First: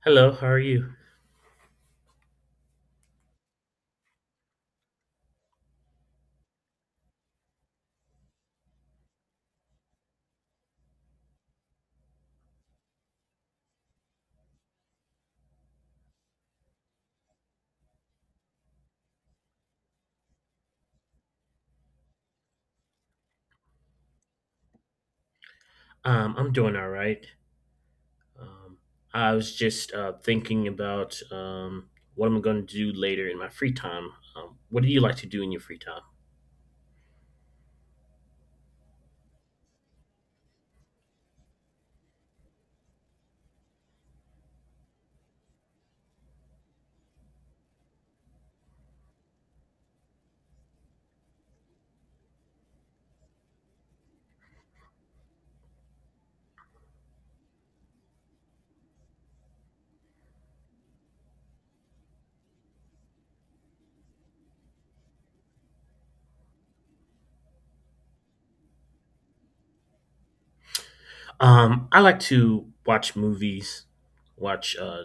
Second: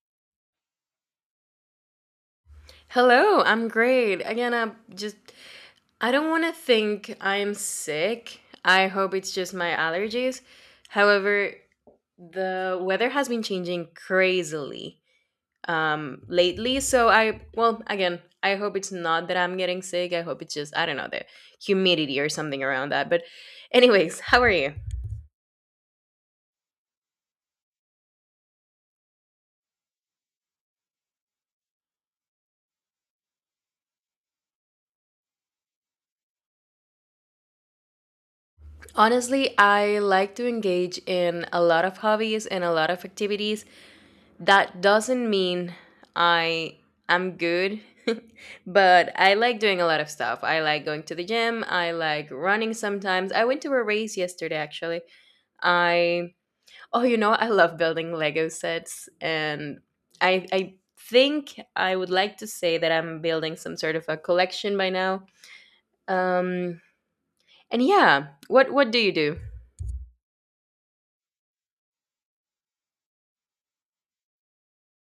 Hello, how are you? Hello, I'm great. I don't want to think I'm sick. I hope it's just my allergies. However, the weather has been changing crazily lately, so I well again, I hope it's not that I'm getting sick. I hope it's just, I don't know, the humidity or something around that. But anyways, how are you? I'm doing all right. Um, I was just thinking about what I'm going to do later in my free time. What do you like to do in your free time? Honestly, I like to engage in a lot of hobbies and a lot of activities. That doesn't mean I am good, but I like doing a lot of stuff. I like going to the gym. I like running sometimes. I went to a race yesterday, actually. I, oh, you know, I love building Lego sets. And I think I would like to say that I'm building some sort of a collection by now. Um, and yeah, what do you do? I like to watch movies, watch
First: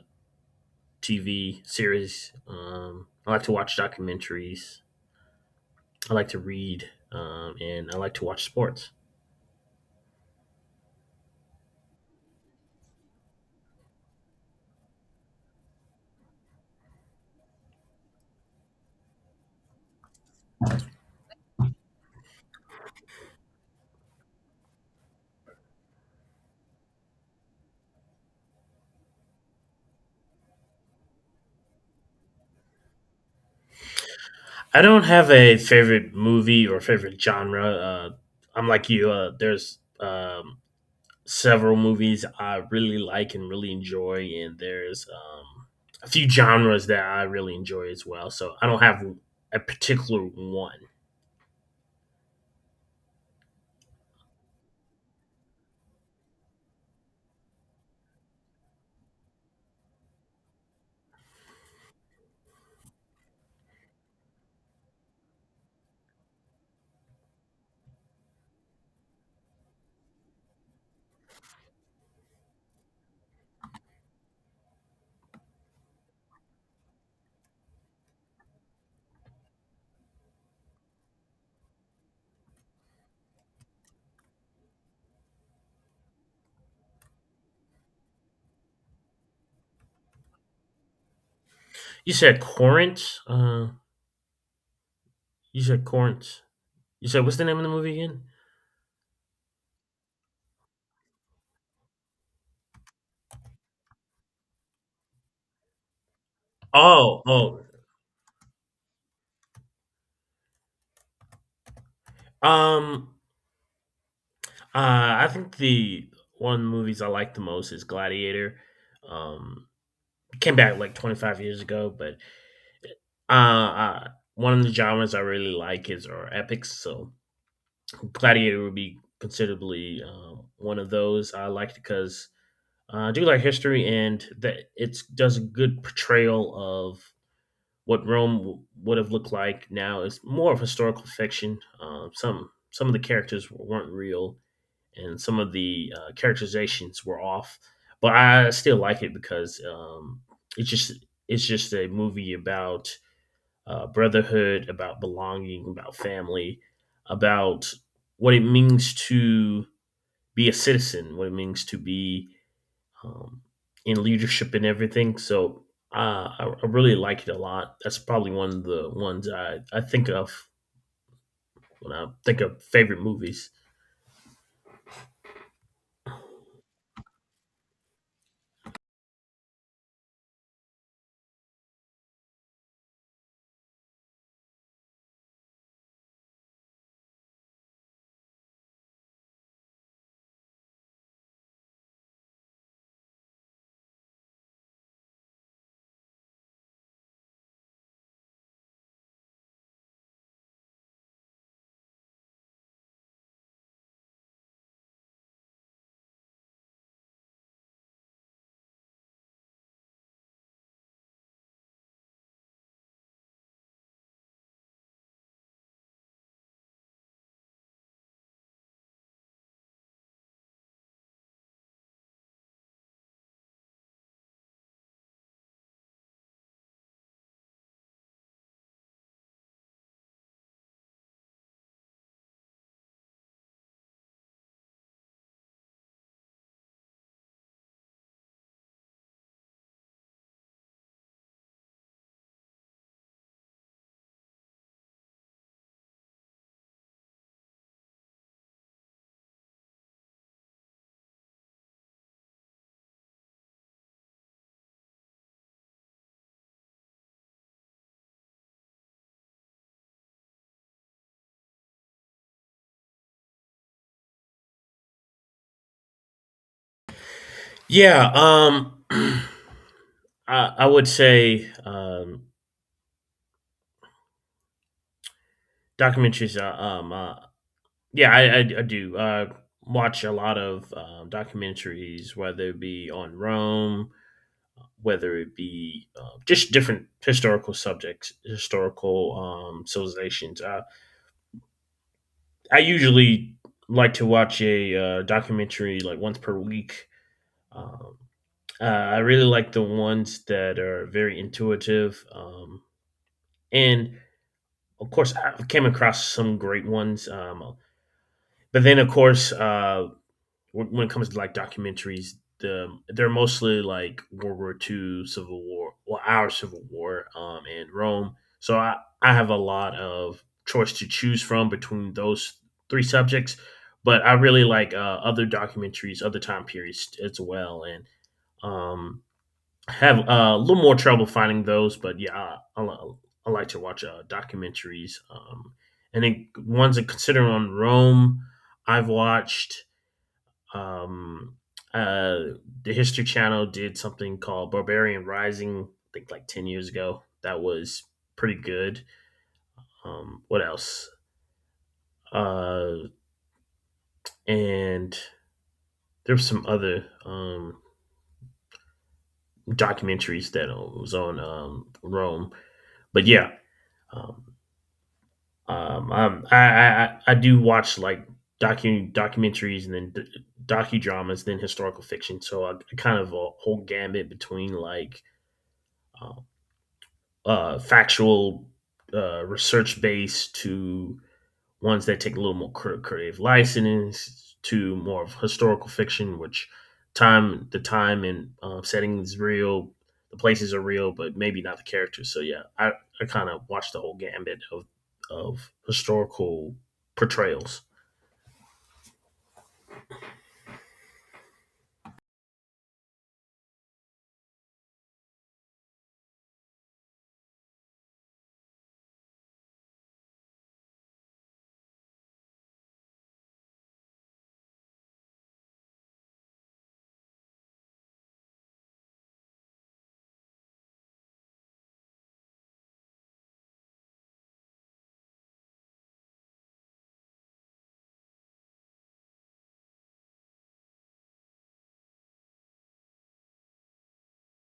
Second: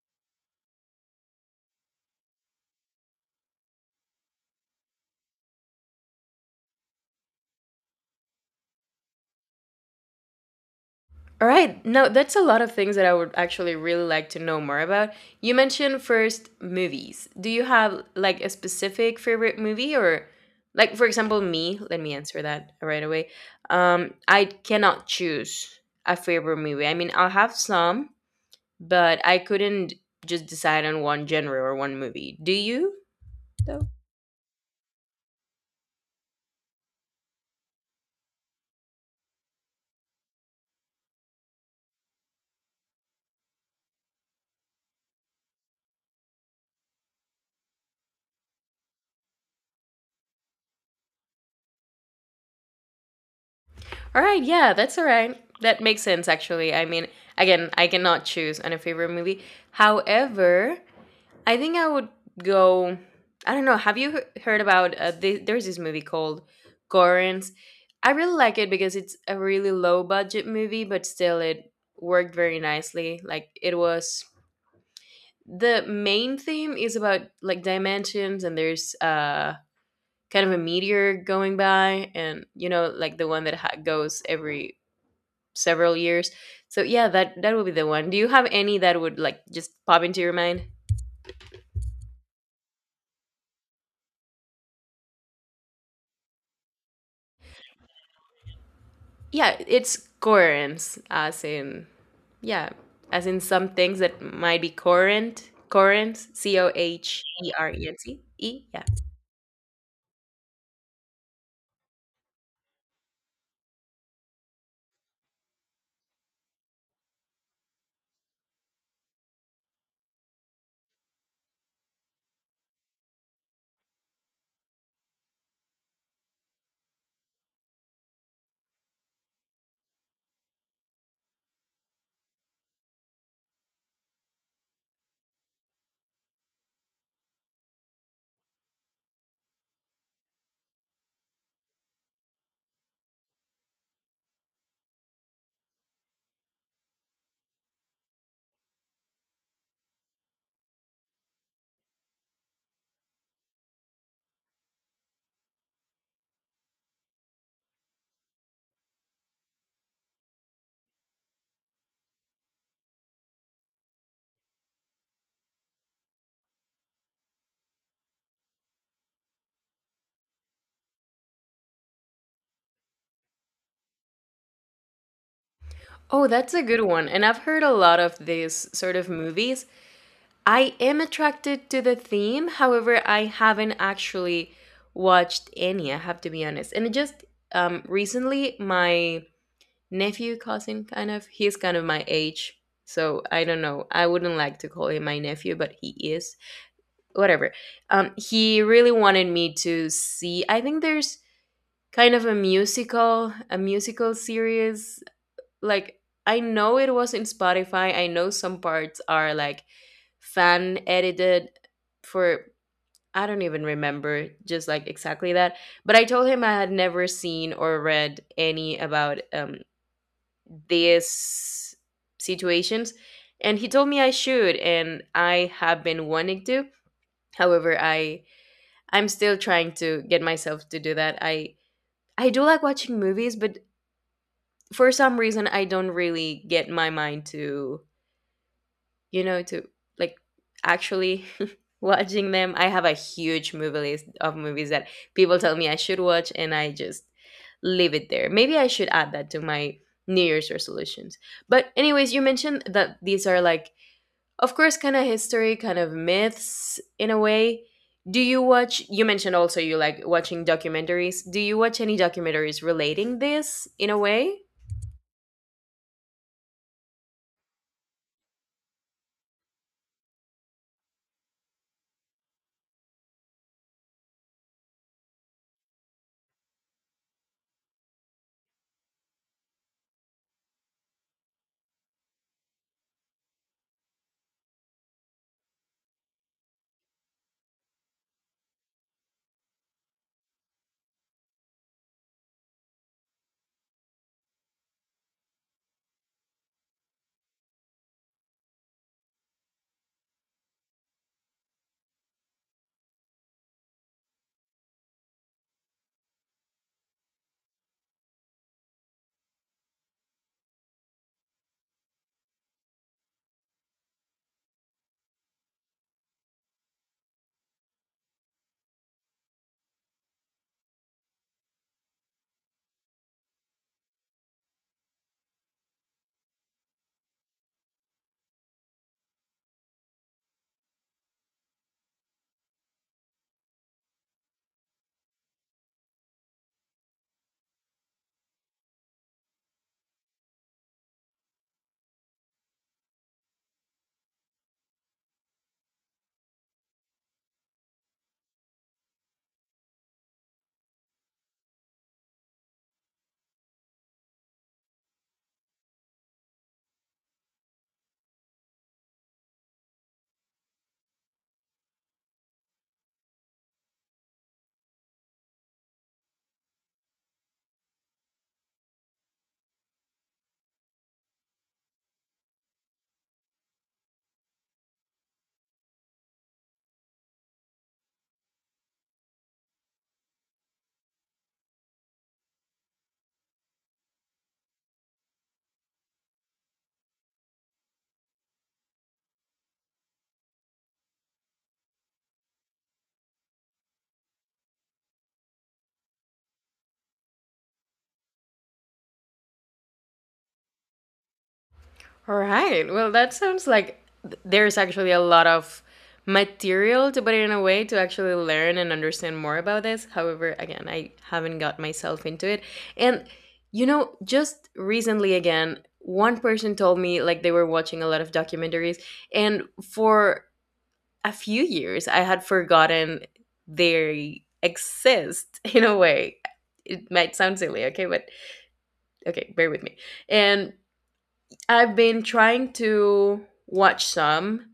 TV series. I like to watch documentaries. I like to read, and I like to watch sports. All right. No, that's a lot of things that I would actually really like to know more about. You mentioned first movies. Do you have like a specific favorite movie? Or like for example me, let me answer that right away. I cannot choose a favorite movie. I mean, I'll have some, but I couldn't just decide on one genre or one movie. Do you though? I don't have a favorite movie or favorite genre. I'm like you. There's several movies I really like and really enjoy, and there's a few genres that I really enjoy as well. So I don't have a particular one. All right, yeah, that's all right. That makes sense actually. I mean, again, I cannot choose on a favorite movie. However, I think I would go. I don't know. Have you heard about there's this movie called Gorins? I really like it because it's a really low budget movie, but still it worked very nicely. Like it was, the main theme is about like dimensions, and there's kind of a meteor going by, and you know like the one that goes every several years. So yeah, that that would be the one. Do you have any that would like just pop into your mind? You said Corinth. You said Corinth. You said what's the name of the movie again? Yeah, it's currents, as in, yeah, as in some things that might be current, currents, C O Oh, H E oh. R E N T E. Yeah. Um, I think the one of the movies I like the most is Gladiator. Um, it came back like 25 years ago, but uh, uh one of the genres I really like is are epics. So Gladiator would be considerably one of those I liked because I do like history and that it does a good portrayal of what Rome would have looked like now. It's more of historical fiction. Some of the characters weren't real and some of the characterizations were off, but I still like it because it's just it's just a movie about brotherhood, about belonging, about family, about what it means to be a citizen, what it means to be um, in leadership and everything. So I really like it a lot. That's probably one of the ones I think of when I think of favorite movies. Oh, that's a good one. And I've heard a lot of these sort of movies. I am attracted to the theme, however, I haven't actually watched any, I have to be honest. And it just, recently my nephew cousin, kind of, he's kind of my age, so I don't know, I wouldn't like to call him my nephew, but he is whatever. He really wanted me to see, I think there's kind of a musical series. Like, I know it was in Spotify. I know some parts are like fan edited for, I don't even remember just like exactly that. But I told him I had never seen or read any about these situations. And he told me I should, and I have been wanting to. However, I'm still trying to get myself to do that. I do like watching movies, but for some reason I don't really get my mind to, you know, to like actually watching them. I have a huge movie list of movies that people tell me I should watch and I just leave it there. Maybe I should add that to my New Year's resolutions. But anyways, you mentioned that these are like, of course, kind of history, kind of myths in a way. Do you watch, you mentioned also you like watching documentaries, do you watch any documentaries relating this in a way? Yeah, I would say documentaries are my yeah, I do. Watch a lot of documentaries, whether it be on Rome, whether it be just different historical subjects, historical civilizations. I usually like to watch a documentary like once per week. Um, I really like the ones that are very intuitive. And of course, I came across some great ones. But then, of course, when it comes to like documentaries, they're mostly like World War Two, Civil War, well, our Civil War, and Rome. So I have a lot of choice to choose from between those three subjects, but I really like other documentaries, other time periods as well, and um, have a little more trouble finding those. But yeah, I like to watch documentaries, and then ones that consider on Rome. I've watched um, uh, the History Channel did something called Barbarian Rising, I think like 10 years ago. That was pretty good. What else? Uh, and there were some other documentaries that was on Rome. But yeah, um, do watch like documentaries and then docudramas, then historical fiction. So I kind of a whole gambit between like uh, factual research base to ones that take a little more creative license to more of historical fiction, which time and setting is real, the places are real, but maybe not the characters. So yeah, I kind of watched the whole gambit of historical portrayals. All right, well that sounds like there's actually a lot of material, to put it in a way, to actually learn and understand more about this. However, again, I haven't got myself into it. And you know, just recently again, one person told me like they were watching a lot of documentaries, and for a few years I had forgotten they exist in a way. It might sound silly, okay, but okay, bear with me. And I've been trying to watch some.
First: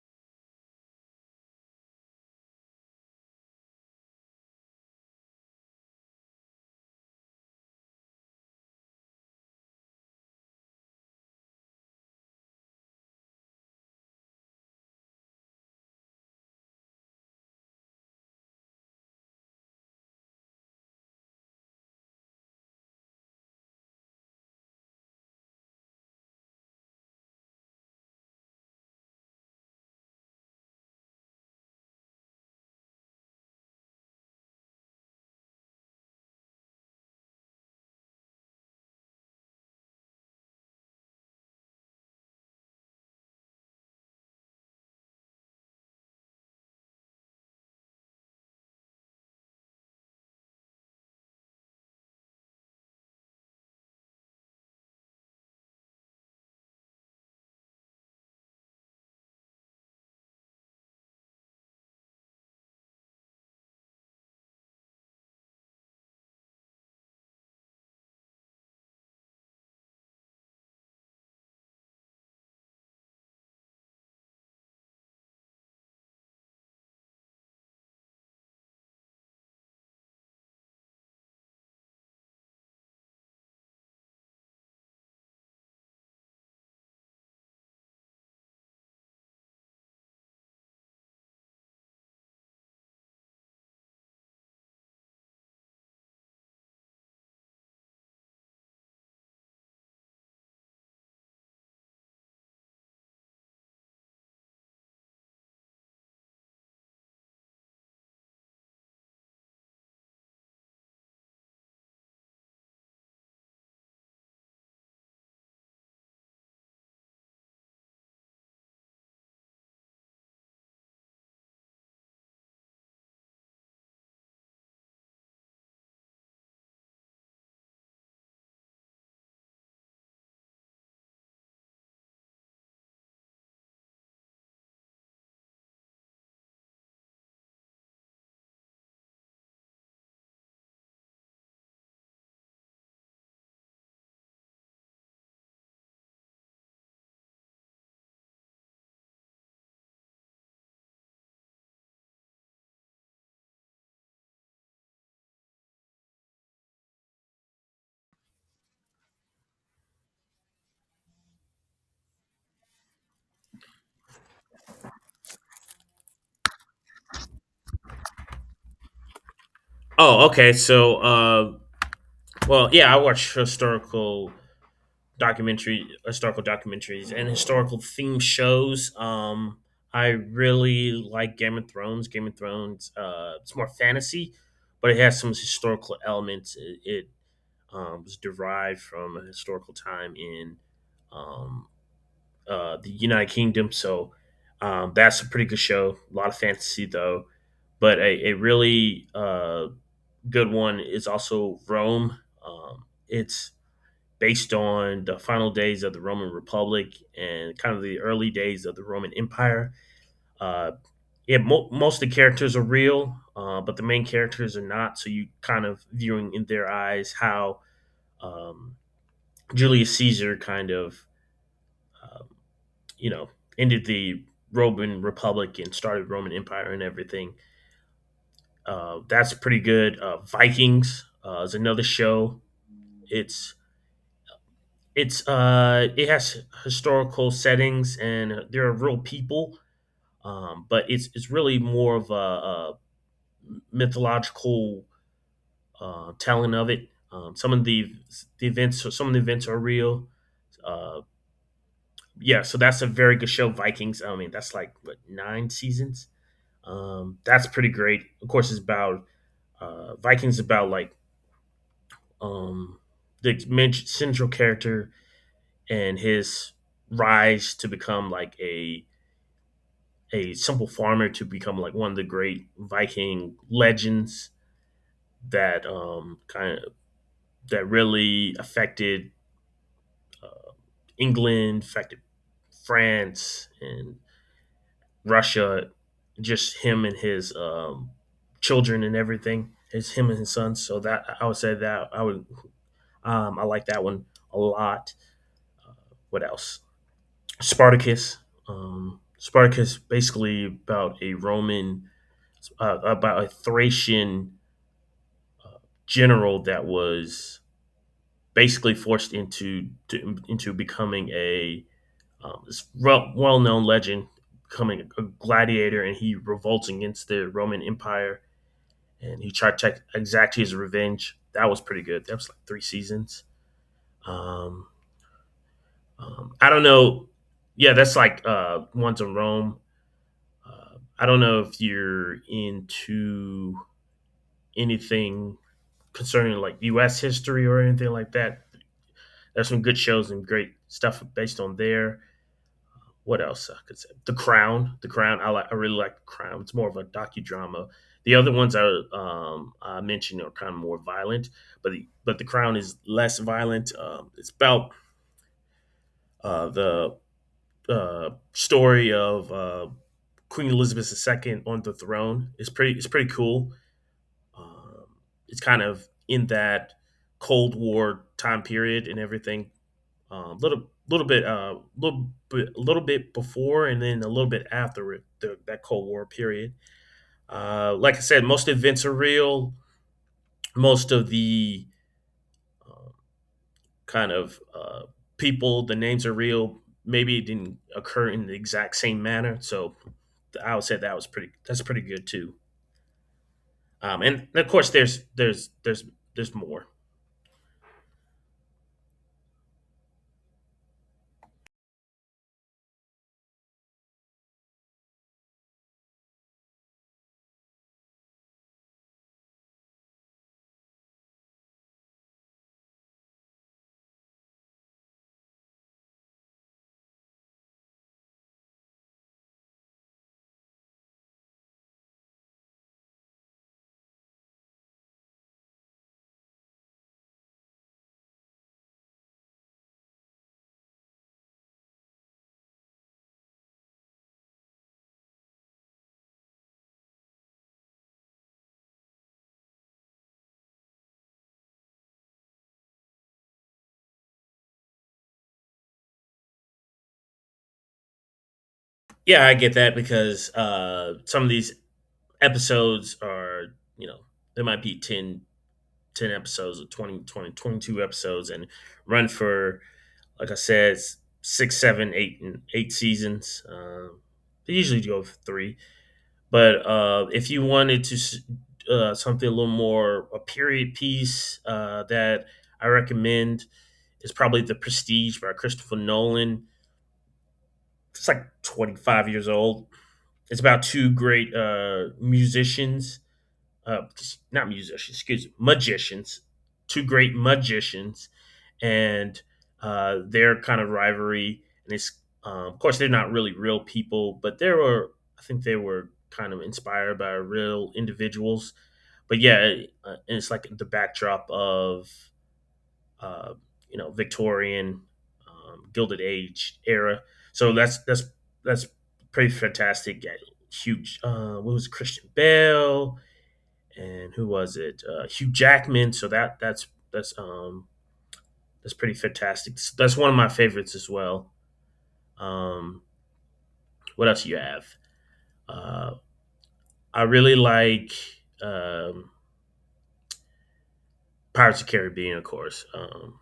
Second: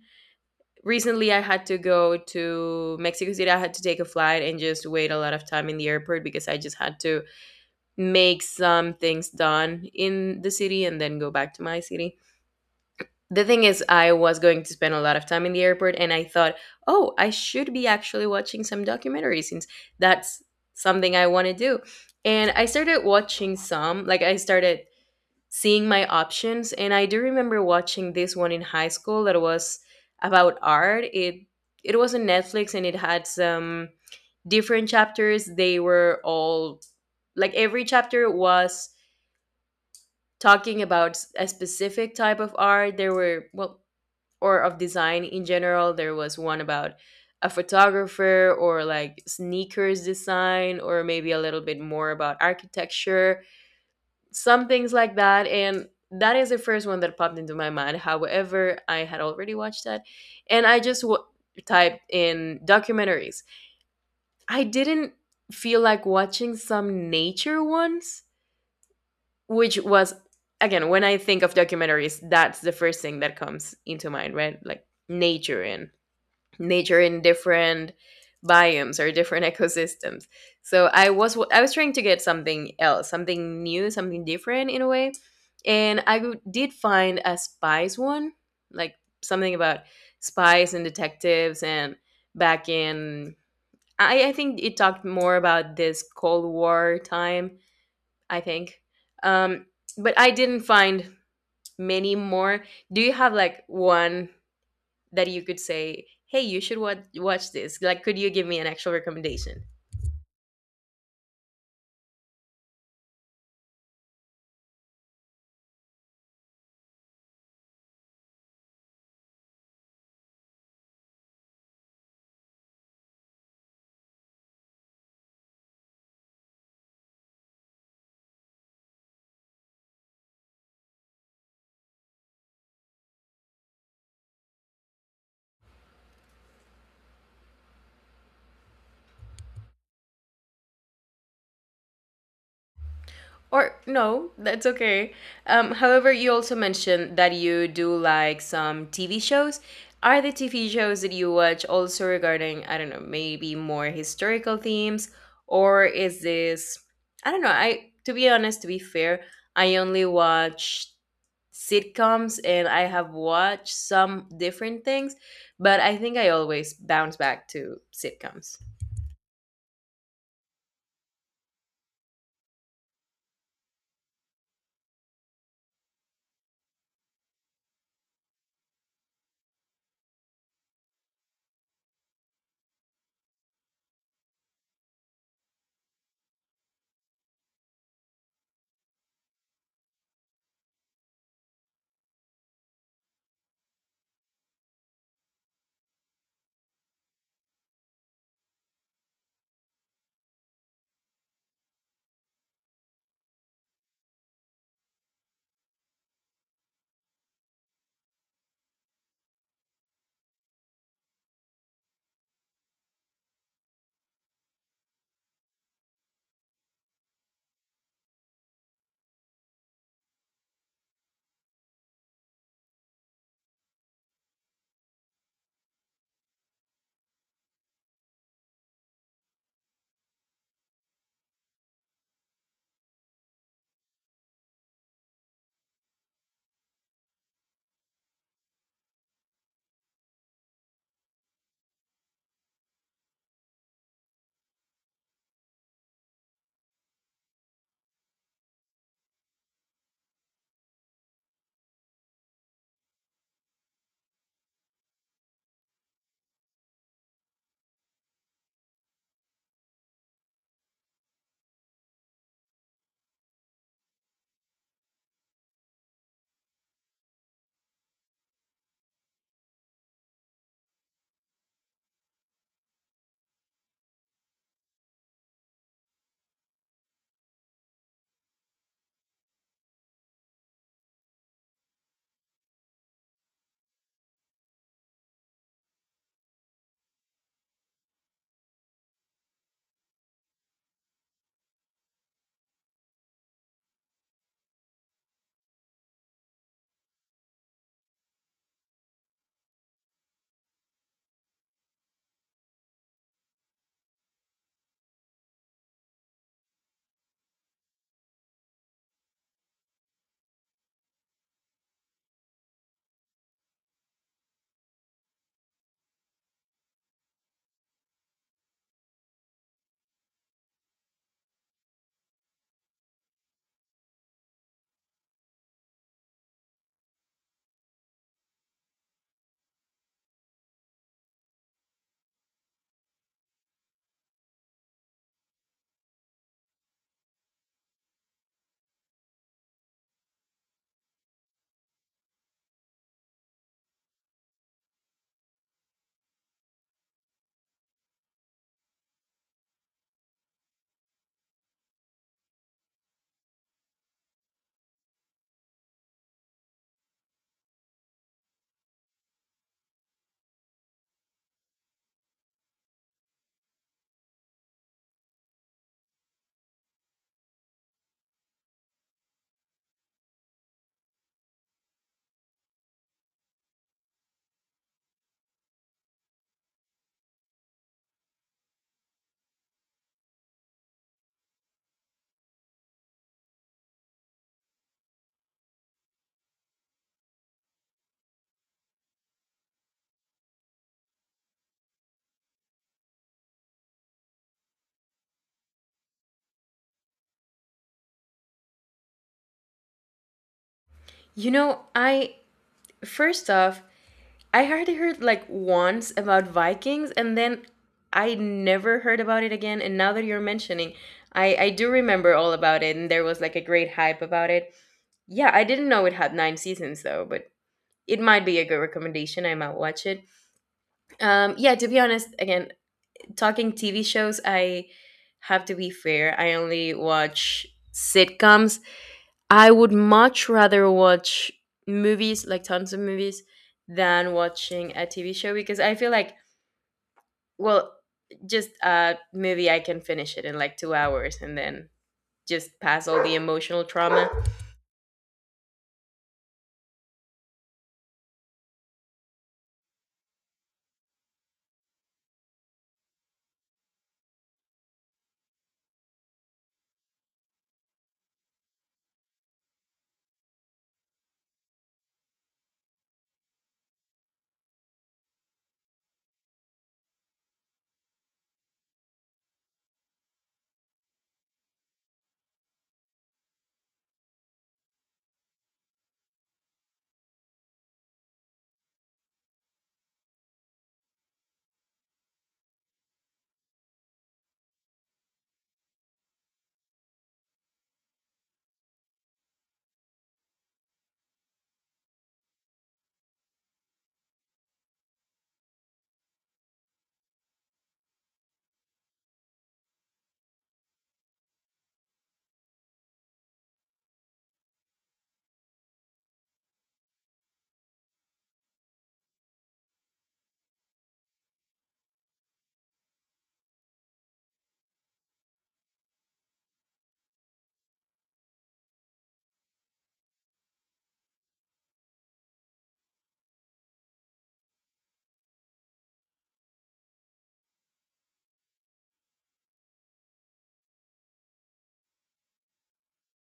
Recently I had to go to Mexico City. I had to take a flight and just wait a lot of time in the airport because I just had to make some things done in the city and then go back to my city. The thing is, I was going to spend a lot of time in the airport and I thought, oh, I should be actually watching some documentaries since that's something I want to do. And I started watching some. Like I started seeing my options, and I do remember watching this one in high school that was about art. It was on Netflix and it had some different chapters. They were all like, every chapter was talking about a specific type of art. There were, well, or of design in general. There was one about a photographer, or like sneakers design, or maybe a little bit more about architecture, some things like that. And that is the first one that popped into my mind. However, I had already watched that and I just typed in documentaries. I didn't feel like watching some nature ones, which was, again, when I think of documentaries, that's the first thing that comes into mind, right? Like nature and nature in different biomes or different ecosystems. So I was trying to get something else, something new, something different in a way, and I did find a spies one, like something about spies and detectives, and back in, I think it talked more about this Cold War time. I think, um, but I didn't find many more. Do you have like one that you could say, "Hey, you should watch this." Like, could you give me an actual recommendation? Or no, that's okay. However, you also mentioned that you do like some TV shows. Are the TV shows that you watch also regarding, I don't know, maybe more historical themes? Or is this, I don't know, I, to be honest, to be fair, I only watch sitcoms, and I have watched some different things, but I think I always bounce back to sitcoms. Oh, okay. So, well, yeah, I watch historical documentary, historical documentaries, and historical theme shows. I really like Game of Thrones. Game of Thrones, it's more fantasy, but it has some historical elements. It was derived from a historical time in um, the United Kingdom, so that's a pretty good show. A lot of fantasy though, but a really good one is also Rome. It's based on the final days of the Roman Republic and kind of the early days of the Roman Empire. Uh, yeah, most of the characters are real, but the main characters are not. So you kind of viewing in their eyes how um, Julius Caesar kind of, um, you know, ended the Roman Republic and started Roman Empire and everything. That's pretty good. Vikings is another show. It's It's it has historical settings and there are real people, but it's really more of a mythological telling of it. Some of the events, so some of the events are real. Uh, yeah, so that's a very good show, Vikings. I mean, that's like what nine seasons. That's pretty great. Of course, it's about Vikings about like um, the main central character and his rise to become like a simple farmer to become like one of the great Viking legends that that really affected England, affected France and Russia. Just him and his children and everything. It's him and his sons. So that I would say that I would I like that one a lot. What else? Spartacus. Spartacus basically about a Roman about a Thracian general that was basically forced into becoming a um, well known legend, becoming a gladiator, and he revolts against the Roman Empire, and he tried to exact his revenge. That was pretty good. That was like three seasons. Um, I don't know. Yeah, that's like Once in Rome. I don't know if you're into anything concerning like U.S. history or anything like that. There's some good shows and great stuff based on there. What else I could say? The Crown. The Crown. I like. I really like The Crown. It's more of a docudrama. The other ones I mentioned are kind of more violent, but but The Crown is less violent. It's about the story of Queen Elizabeth II on the throne. It's pretty. It's pretty cool. Um, it's kind of in that Cold War time period and everything a little little bit uh little a little bit before and then a little bit after that Cold War period. Like I said, most events are real. Most of the uh, kind of uh, people, the names are real. Maybe it didn't occur in the exact same manner, so I would say that was pretty. That's pretty good too. And of course, there's more. You know, I, first off, I hardly heard like once about Vikings, and then I never heard about it again. And now that you're mentioning, I do remember all about it, and there was like a great hype about it. Yeah, I didn't know it had nine seasons though, but it might be a good recommendation. I might watch it. Yeah, to be honest, again, talking TV shows, I have to be fair. I only watch sitcoms. I would much rather watch movies, like tons of movies, than watching a TV show because I feel like, well, just a movie I can finish it in like two hours and then just pass all the emotional trauma. Yeah, I get that because some of these episodes are you know there might be 10 episodes or 22 episodes and run for, like I said, six, seven, eight, and eight seasons. They usually go for three. But if you wanted to, something a little more, a period piece that I recommend is probably The Prestige by Christopher Nolan. It's like 25 years old. It's about two great musicians uh, not musicians, excuse me, magicians, two great magicians, and their kind of rivalry. And it's, of course, they're not really real people, but there were, I think they were kind of inspired by real individuals. But yeah, and it's like the backdrop of, uh, you know, Victorian, Gilded Age era. So that's pretty fantastic. Yeah, huge. What was it, Christian Bale? And who was it? Hugh Jackman. So that's pretty fantastic. That's one of my favorites as well. Um, what else do you have? Uh, I really like um, Pirates of the Caribbean, of course.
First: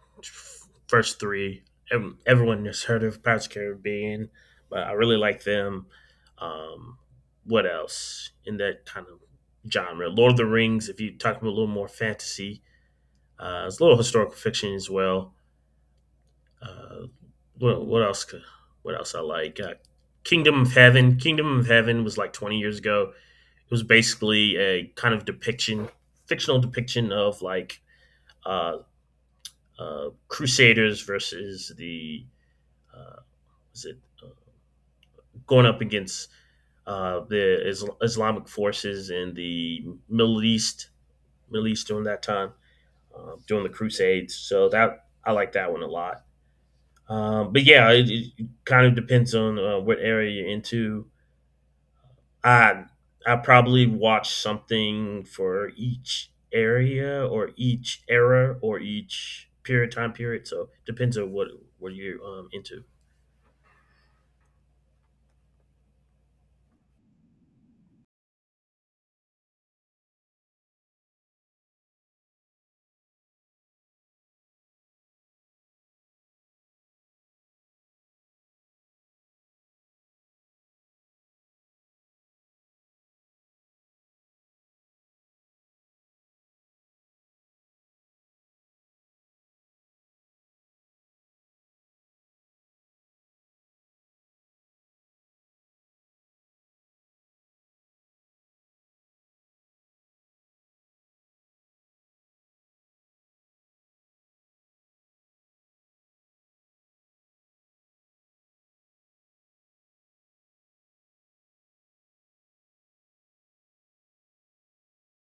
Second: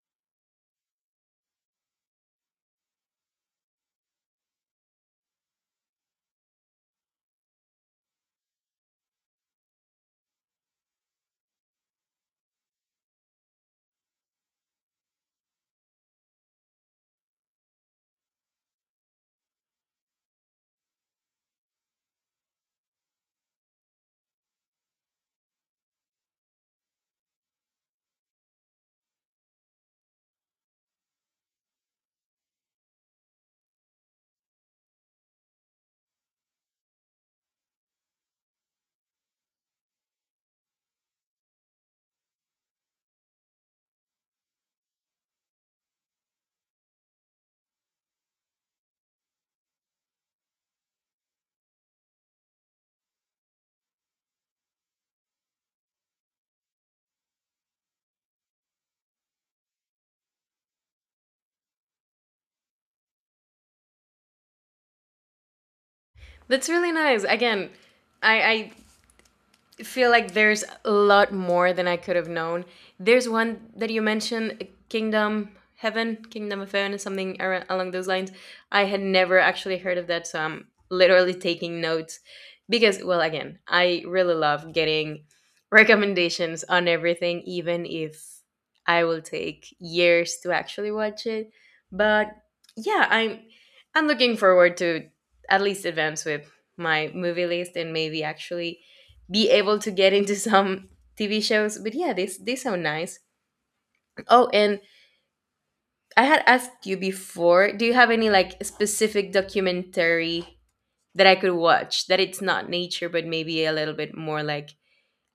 First three, everyone has heard of Pirates of the Caribbean, but I really like them. Um, what else in that kind of genre? Lord of the Rings, if you talk about a little more fantasy, it's a little historical fiction as well. Uh, well, what else? What else I like? Kingdom of Heaven. Kingdom of Heaven was like 20 years ago. It was basically a kind of depiction, fictional depiction of like uh, Crusaders versus the uh, was it uh, going up against the Islamic forces in the Middle East, Middle East during that time, during the Crusades. So that I like that one a lot. But yeah, it kind of depends on what area you're into. I I probably watch something for each area or each era or each period time period. So depends on what you're into. That's really nice. Again, I feel like there's a lot more than I could have known. There's one that you mentioned, Kingdom Heaven, Kingdom of Heaven, something along those lines. I had never actually heard of that, so I'm literally taking notes because, well, again, I really love getting recommendations on everything, even if I will take years to actually watch it. But yeah, I'm looking forward to at least advance with my movie list and maybe actually be able to get into some TV shows. But yeah, they sound nice. Oh, and I had asked you before, do you have any like specific documentary that I could watch that it's not nature but maybe a little bit more like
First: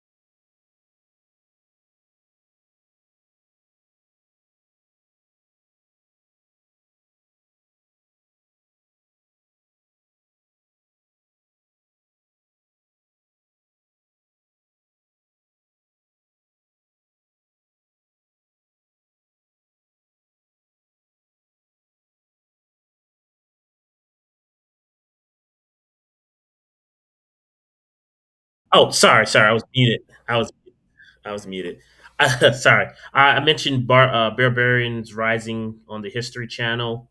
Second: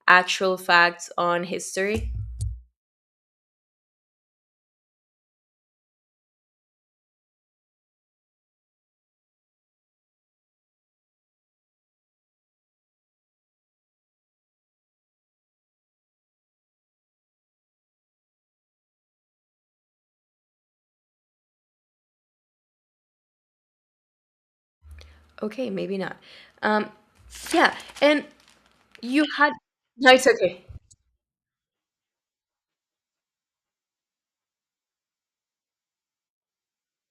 actual facts on history? Okay, maybe not. Um yeah, and Oh, you sorry, sorry, had— I was muted. No, it's I was okay. I was muted. Sorry, I mentioned Barbarians Rising on the History Channel.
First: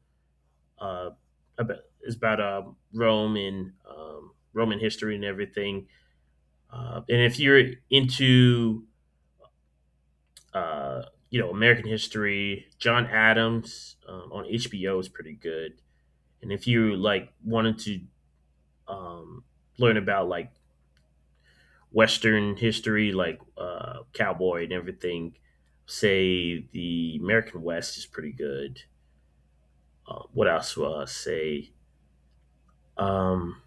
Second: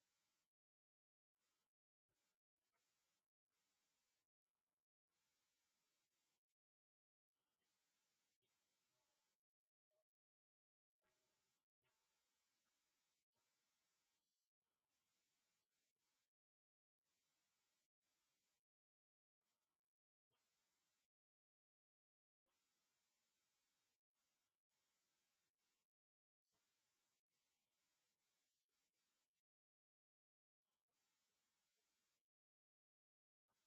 Uh, it's about Rome and Roman history and everything. And if you're into uh, you know American history, John Adams on HBO is pretty good. And if you like wanted to um, learn about like Western history, like cowboy and everything, say the American West is pretty good. What else will I say? Um,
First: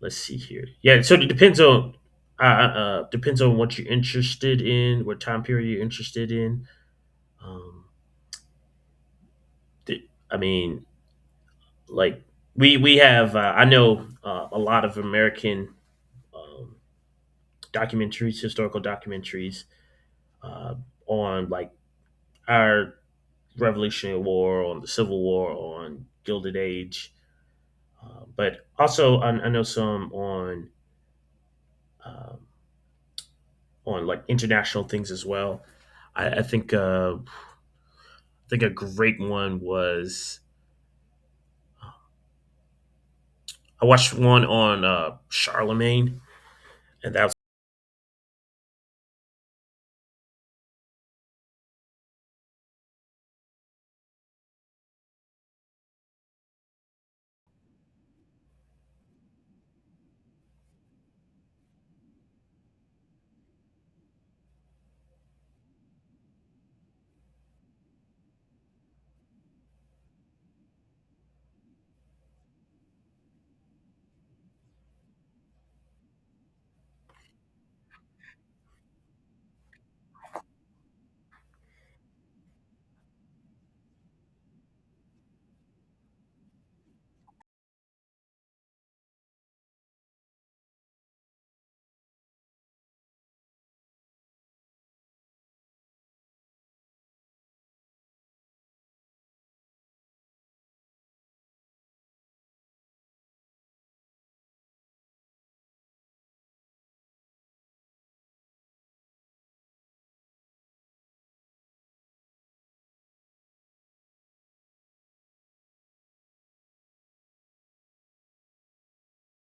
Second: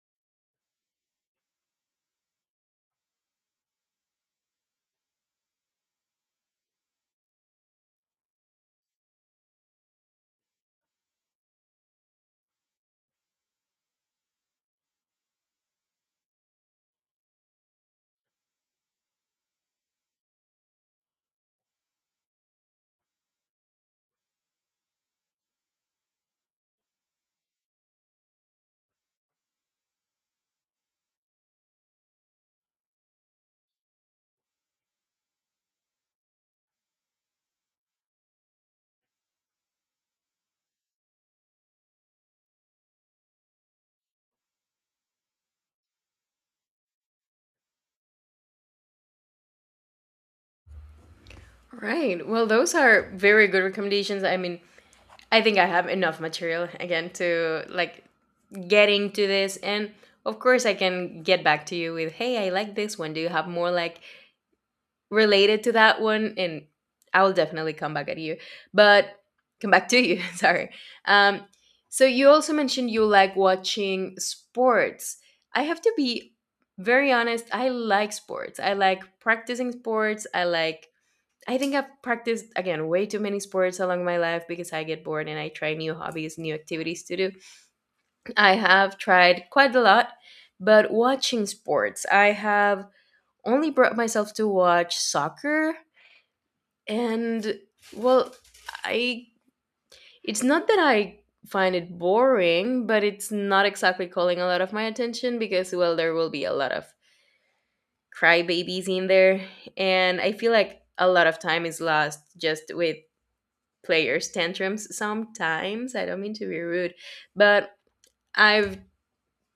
let's see here. Yeah, so it depends on depends on what you're interested in, what time period you're interested in. Um, I mean, like we have. I know a lot of American um, documentaries, historical documentaries uh, on like our Revolutionary War, on the Civil War, on Gilded Age, but also I know some um, on like international things as well. I think I think a great one was I watched one on Charlemagne, and that was Right. Well, those are very good recommendations. I mean, I think I have enough material again to like getting to this. And of course I can get back to you with, hey, I like this one, do you have more like related to that one? And I will definitely come back at you, but come back to you, sorry. um so you also mentioned you like watching sports. I have to be very honest, I like sports, I like practicing sports, I think I've practiced, again, way too many sports along my life because I get bored and I try new hobbies, new activities to do. I have tried quite a lot, but watching sports, I have only brought myself to watch soccer. And well, I it's not that I find it boring, but it's not exactly calling a lot of my attention because, well, there will be a lot of crybabies in there and I feel like a lot of time is lost just with players tantrums sometimes. I don't mean to be rude, but I've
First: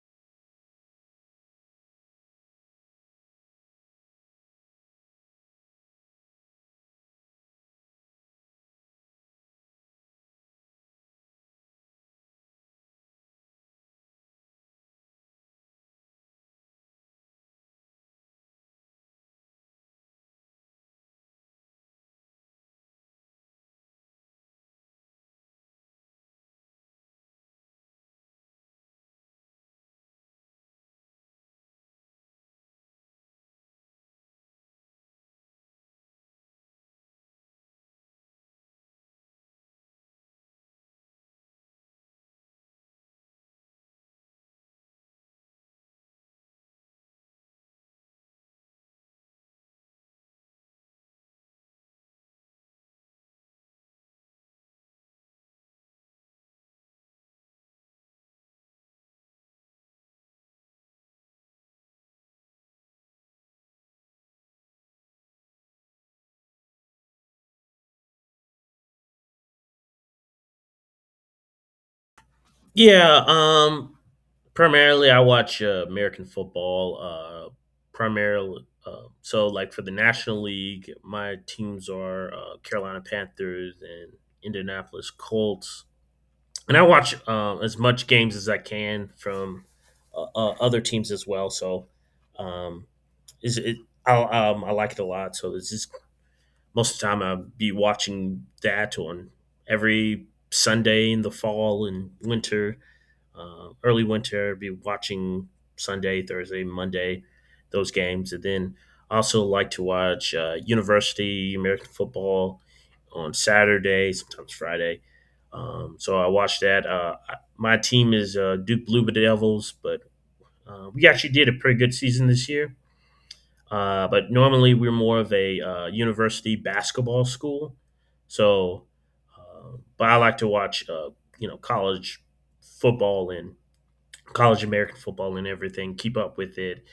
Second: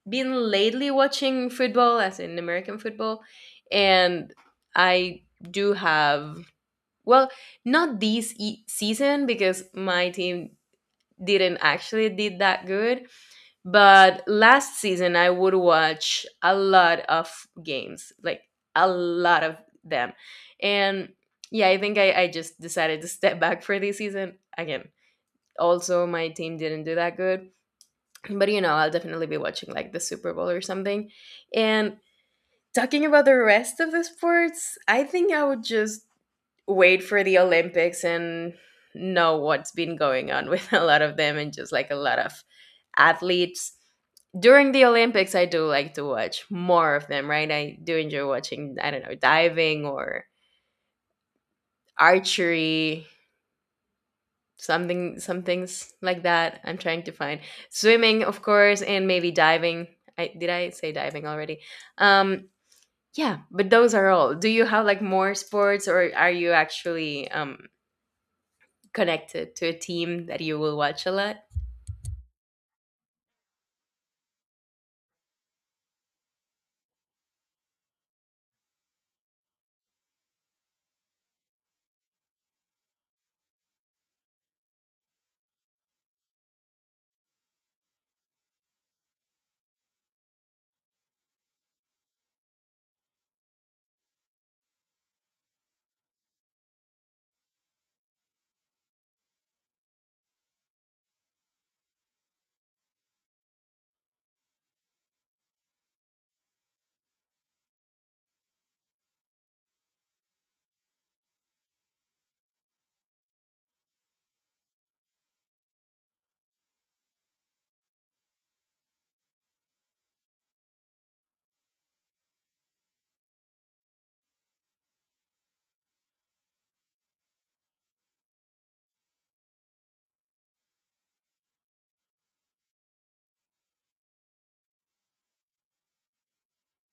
been lately watching football, as in American football, and I do have, well, not season because my team didn't actually did that good, but last season I would watch a lot of games, like a lot of them, and yeah, I think I just decided to step back for this season again. Also, my team didn't do that good, but you know, I'll definitely be watching like the Super Bowl or something. And talking about the rest of the sports, I think I would just wait for the Olympics and know what's been going on with a lot of them and just like a lot of athletes. During the Olympics, I do like to watch more of them, right? I do enjoy watching, I don't know, diving or archery, some things like that. I'm trying to find swimming, of course, and maybe diving. I did I say diving already? Um Yeah, but those are all. Do you have like more sports or are you actually connected to a team that you will watch a lot? yeah. Primarily, I watch American football. Primarily, so like for the National League, my teams are Carolina Panthers and Indianapolis Colts, and I watch as much games as I can from other teams as well. So, um, is it? I, I like it a lot. So it's just most of the time I'll be watching that on every Sunday in the fall and winter, early winter. I'll be watching Sunday, Thursday, Monday, those games, and then I also like to watch University American football on Saturday, sometimes Friday. So I watch that. My team is Duke Blue Devils, but we actually did a pretty good season this year. But normally we're more of a university basketball school. So, but I like to watch, you know, college football and college American football and everything. Keep up with it,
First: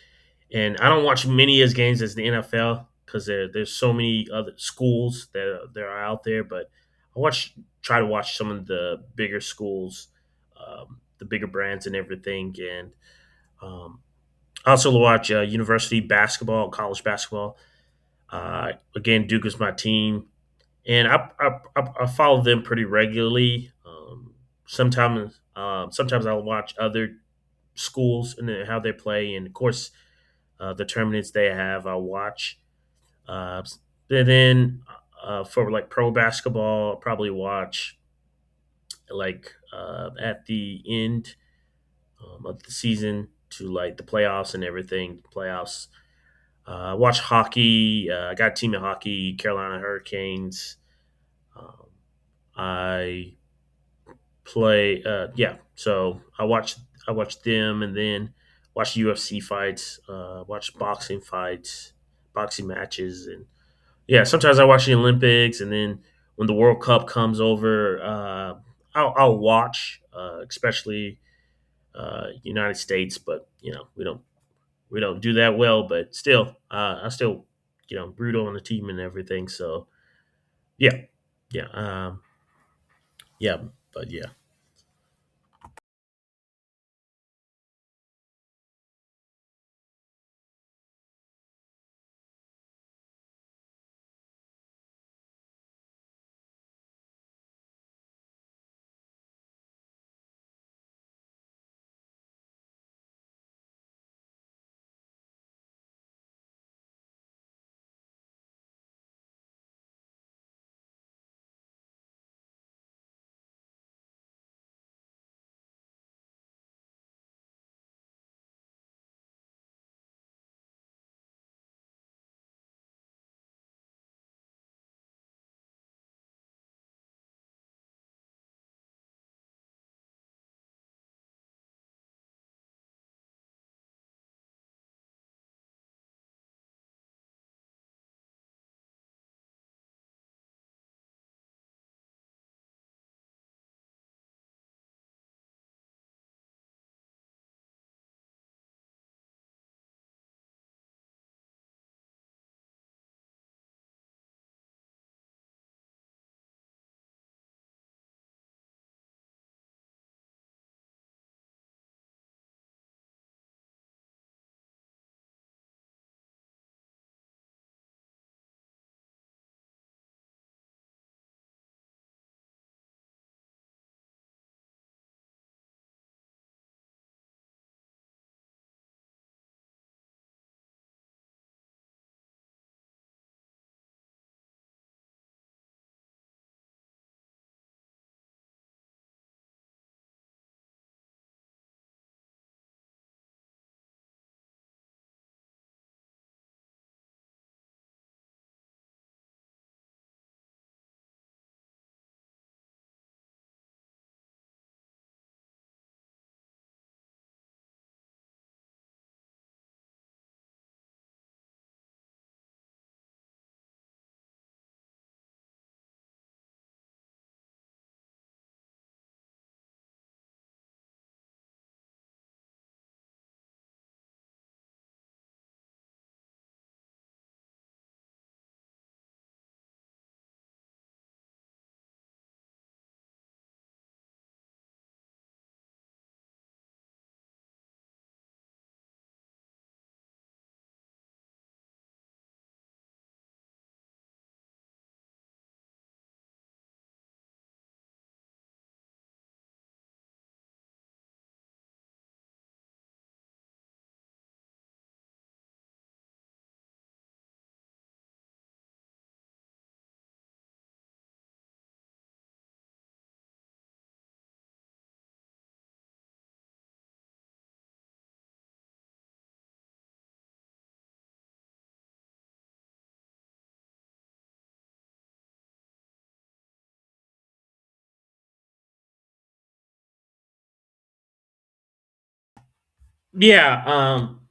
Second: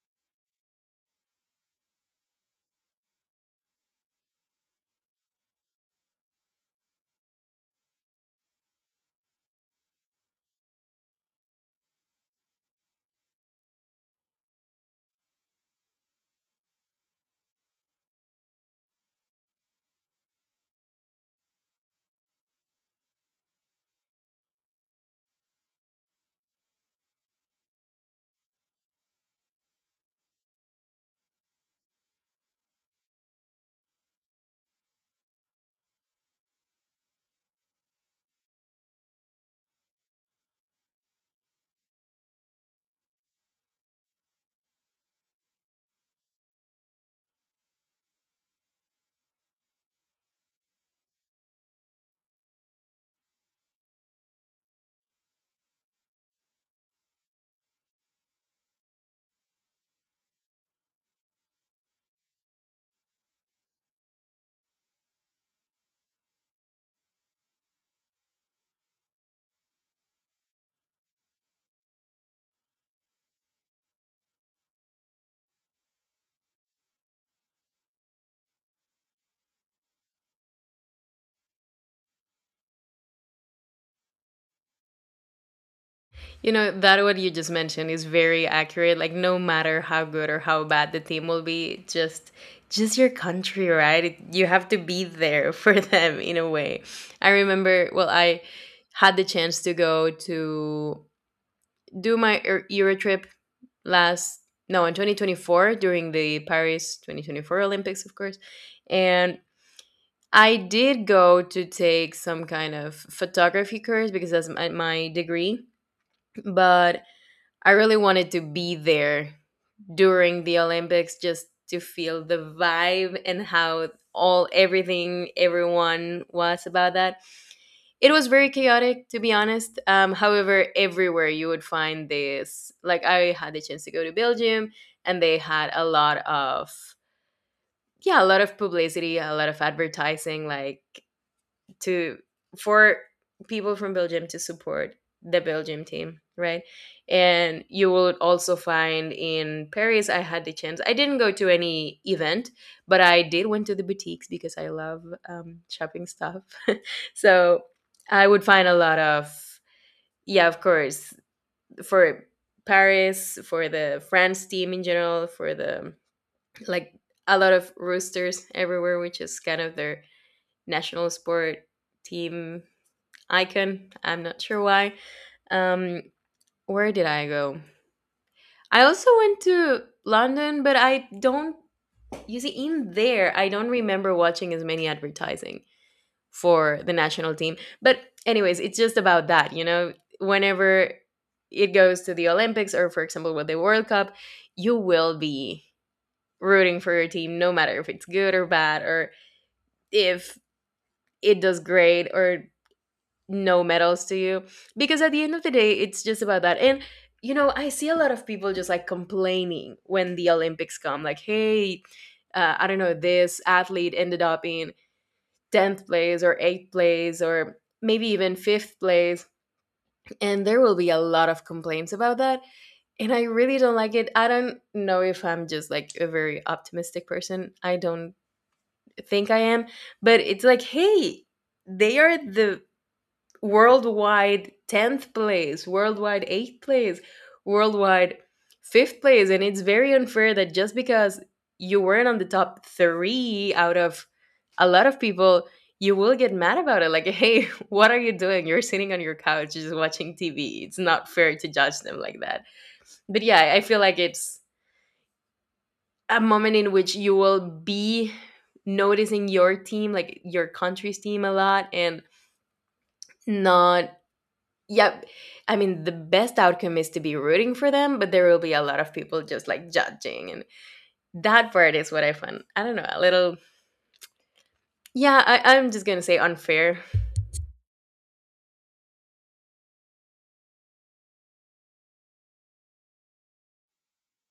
and I don't watch many as games as the NFL because there's so many other schools that are out there. But I watch try to watch some of the bigger schools, the bigger brands and everything, and um, I also watch university basketball, college basketball. Again, Duke is my team, and I follow them pretty regularly. Sometimes I'll watch other schools and how they play, and of course the tournaments they have. I watch. Uh, and then for like pro basketball, I'll probably watch like at the end of the season to like the playoffs and everything. Playoffs. Watch hockey. I got a team in hockey, Carolina Hurricanes. Um, I play. Yeah, so I watch them, and then watch UFC fights, watch boxing fights, boxing matches, and yeah, sometimes I watch the Olympics, and then when the World Cup comes over, I'll watch, especially United States, but you know we don't do that well, but still, I still you know root on the team and everything. So yeah, yeah, yeah, but yeah. You know, that what you just mentioned is very accurate. Like no matter how good or how bad the team will be, just your country, right? It, you have to be there for them in a way. I remember, well, I had the chance to go to do my Euro trip last, no, in 2024 during the Paris 2024 Olympics, of course. And I did go to take some kind of photography course because that's my degree, but I really wanted to be there during the Olympics just to feel the vibe and how all everything everyone was about that. It was very chaotic, to be honest. However, everywhere you would find this, like I had the chance to go to Belgium and they had a lot of, yeah, a lot of publicity, a lot of advertising, like, to, for people from Belgium to support the Belgium team, right? And you will also find in Paris I had the chance. I didn't go to any event, but I did went to the boutiques because I love shopping stuff. So I would find a lot of, yeah, of course, for Paris, for the France team in general, for the, like, a lot of roosters everywhere, which is kind of their national sport team icon. I'm not sure why. Um, where did I go? I also went to London, but I don't. You see, in there, I don't remember watching as many advertising for the national team. But anyways, it's just about that. You know, whenever it goes to the Olympics or, for example, with the World Cup, you will be rooting for your team, no matter if it's good or bad, or if it does great or no medals to you, because at the end of the day it's just about that. And you know, I see a lot of people just like complaining when the Olympics come, like, hey, I don't know, this athlete ended up in 10th place or 8th place or maybe even 5th place, and there will be a lot of complaints about that. And I really don't like it. I don't know if I'm just like a very optimistic person, I don't think I am, but it's like, hey, they are the worldwide 10th place, worldwide 8th place, worldwide 5th place. And it's very unfair that just because you weren't on the top three out of a lot of people, you will get mad about it. Like, hey, what are you doing? You're sitting on your couch just watching TV. It's not fair to judge them like that. But yeah, I feel like it's a moment in which you will be noticing your team, like your country's team, a lot, and not, yeah, I mean, the best outcome is to be rooting for them, but there will be a lot of people just like judging, and that part is what I find, I don't know, a little, yeah, I'm just gonna say unfair. Yeah,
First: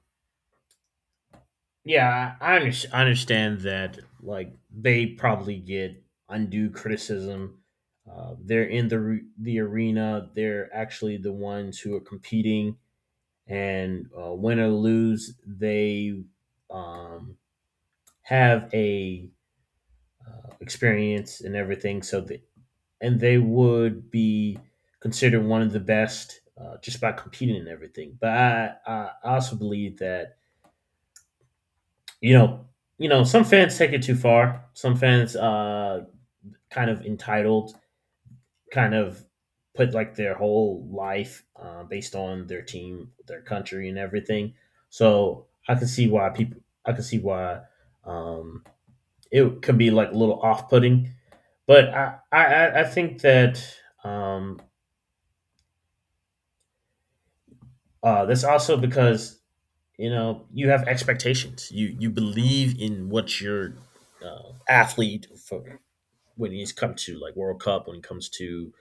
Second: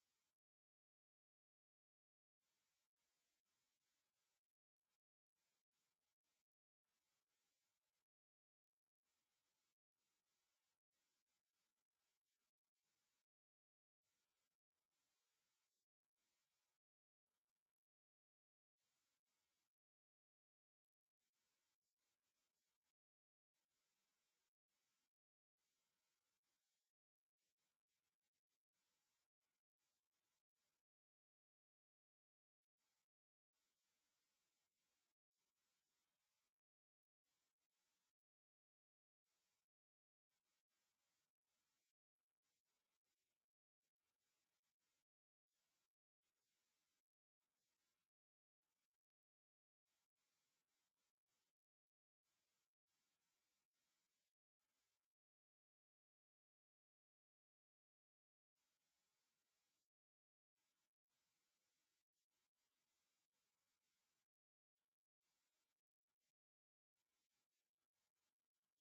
yeah, I understand that like they probably get undue criticism. They're in the the arena. They're actually the ones who are competing, and win or lose, they um, have a experience and everything. So the, and they would be considered one of the best just by competing and everything. But I also believe that you know, you know, some fans take it too far. Some fans kind of entitled, kind of put like their whole life based on their team, their country, and everything. So I can see why people, I can see why um, it could be like a little off-putting. But I think that um, that's also because you know you have expectations. You believe in what your athlete for when it's come to like World Cup, when it comes to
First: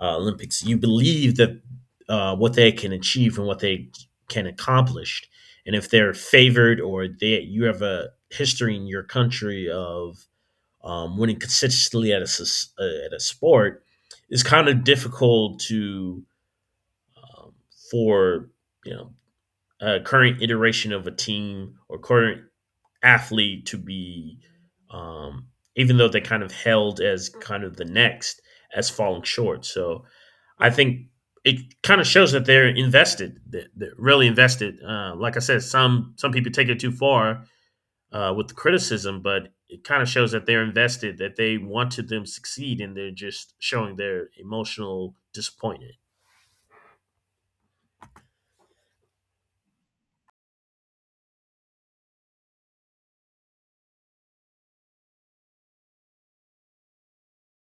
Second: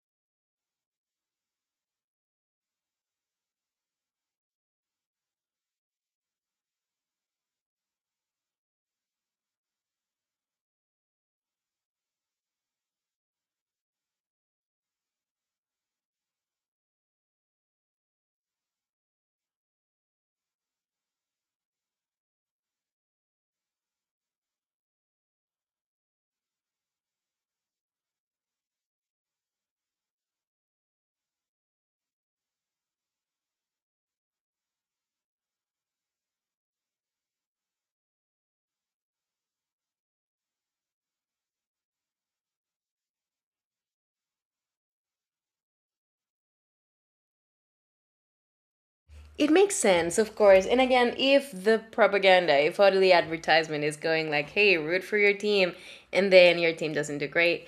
Olympics, you believe that what they can achieve and what they can accomplish, and if they're favored or they you have a history in your country of winning consistently at a sport, it's kind of difficult to um, for you know a current iteration of a team or current athlete to be, um, even though they kind of held as kind of the next as falling short. So I think it kind of shows that they're invested, that they're really invested. Like I said, some people take it too far with the criticism, but it kind of shows that they're invested, that they want to them succeed, and they're just showing their emotional disappointment. It makes sense, of course, and again, if the propaganda, if all the advertisement is going like, hey, root for your team, and then your team doesn't do great,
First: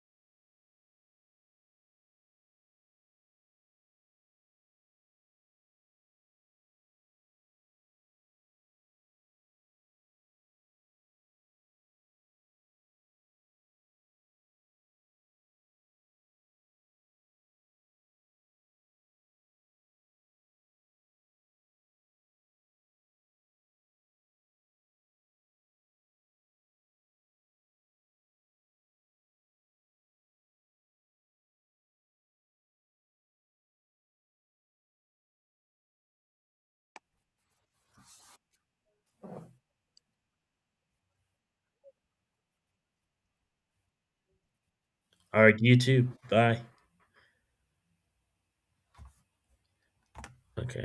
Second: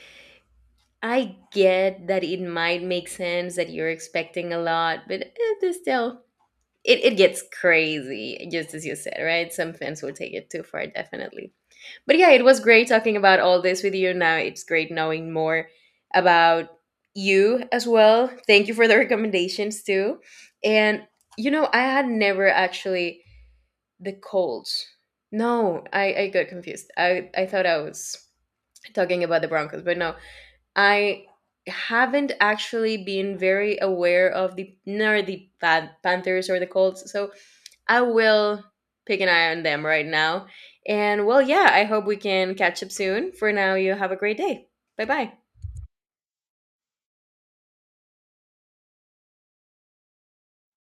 I get that it might make sense that you're expecting a lot, but still, it gets crazy, just as you said, right? Some fans will take it too far, definitely. But yeah, it was great talking about all this with you. Now it's great knowing more about you as well. Thank you for the recommendations too. And you know, I had never actually the Colds. No, I got confused. I thought I was talking about the Broncos, but no, I haven't actually been very aware of the nor the Panthers or the Colts. So I will pick an eye on them right now. And well, yeah, I hope we can catch up soon. For now, you have a great day. Bye bye. All right, you too. Bye. Okay.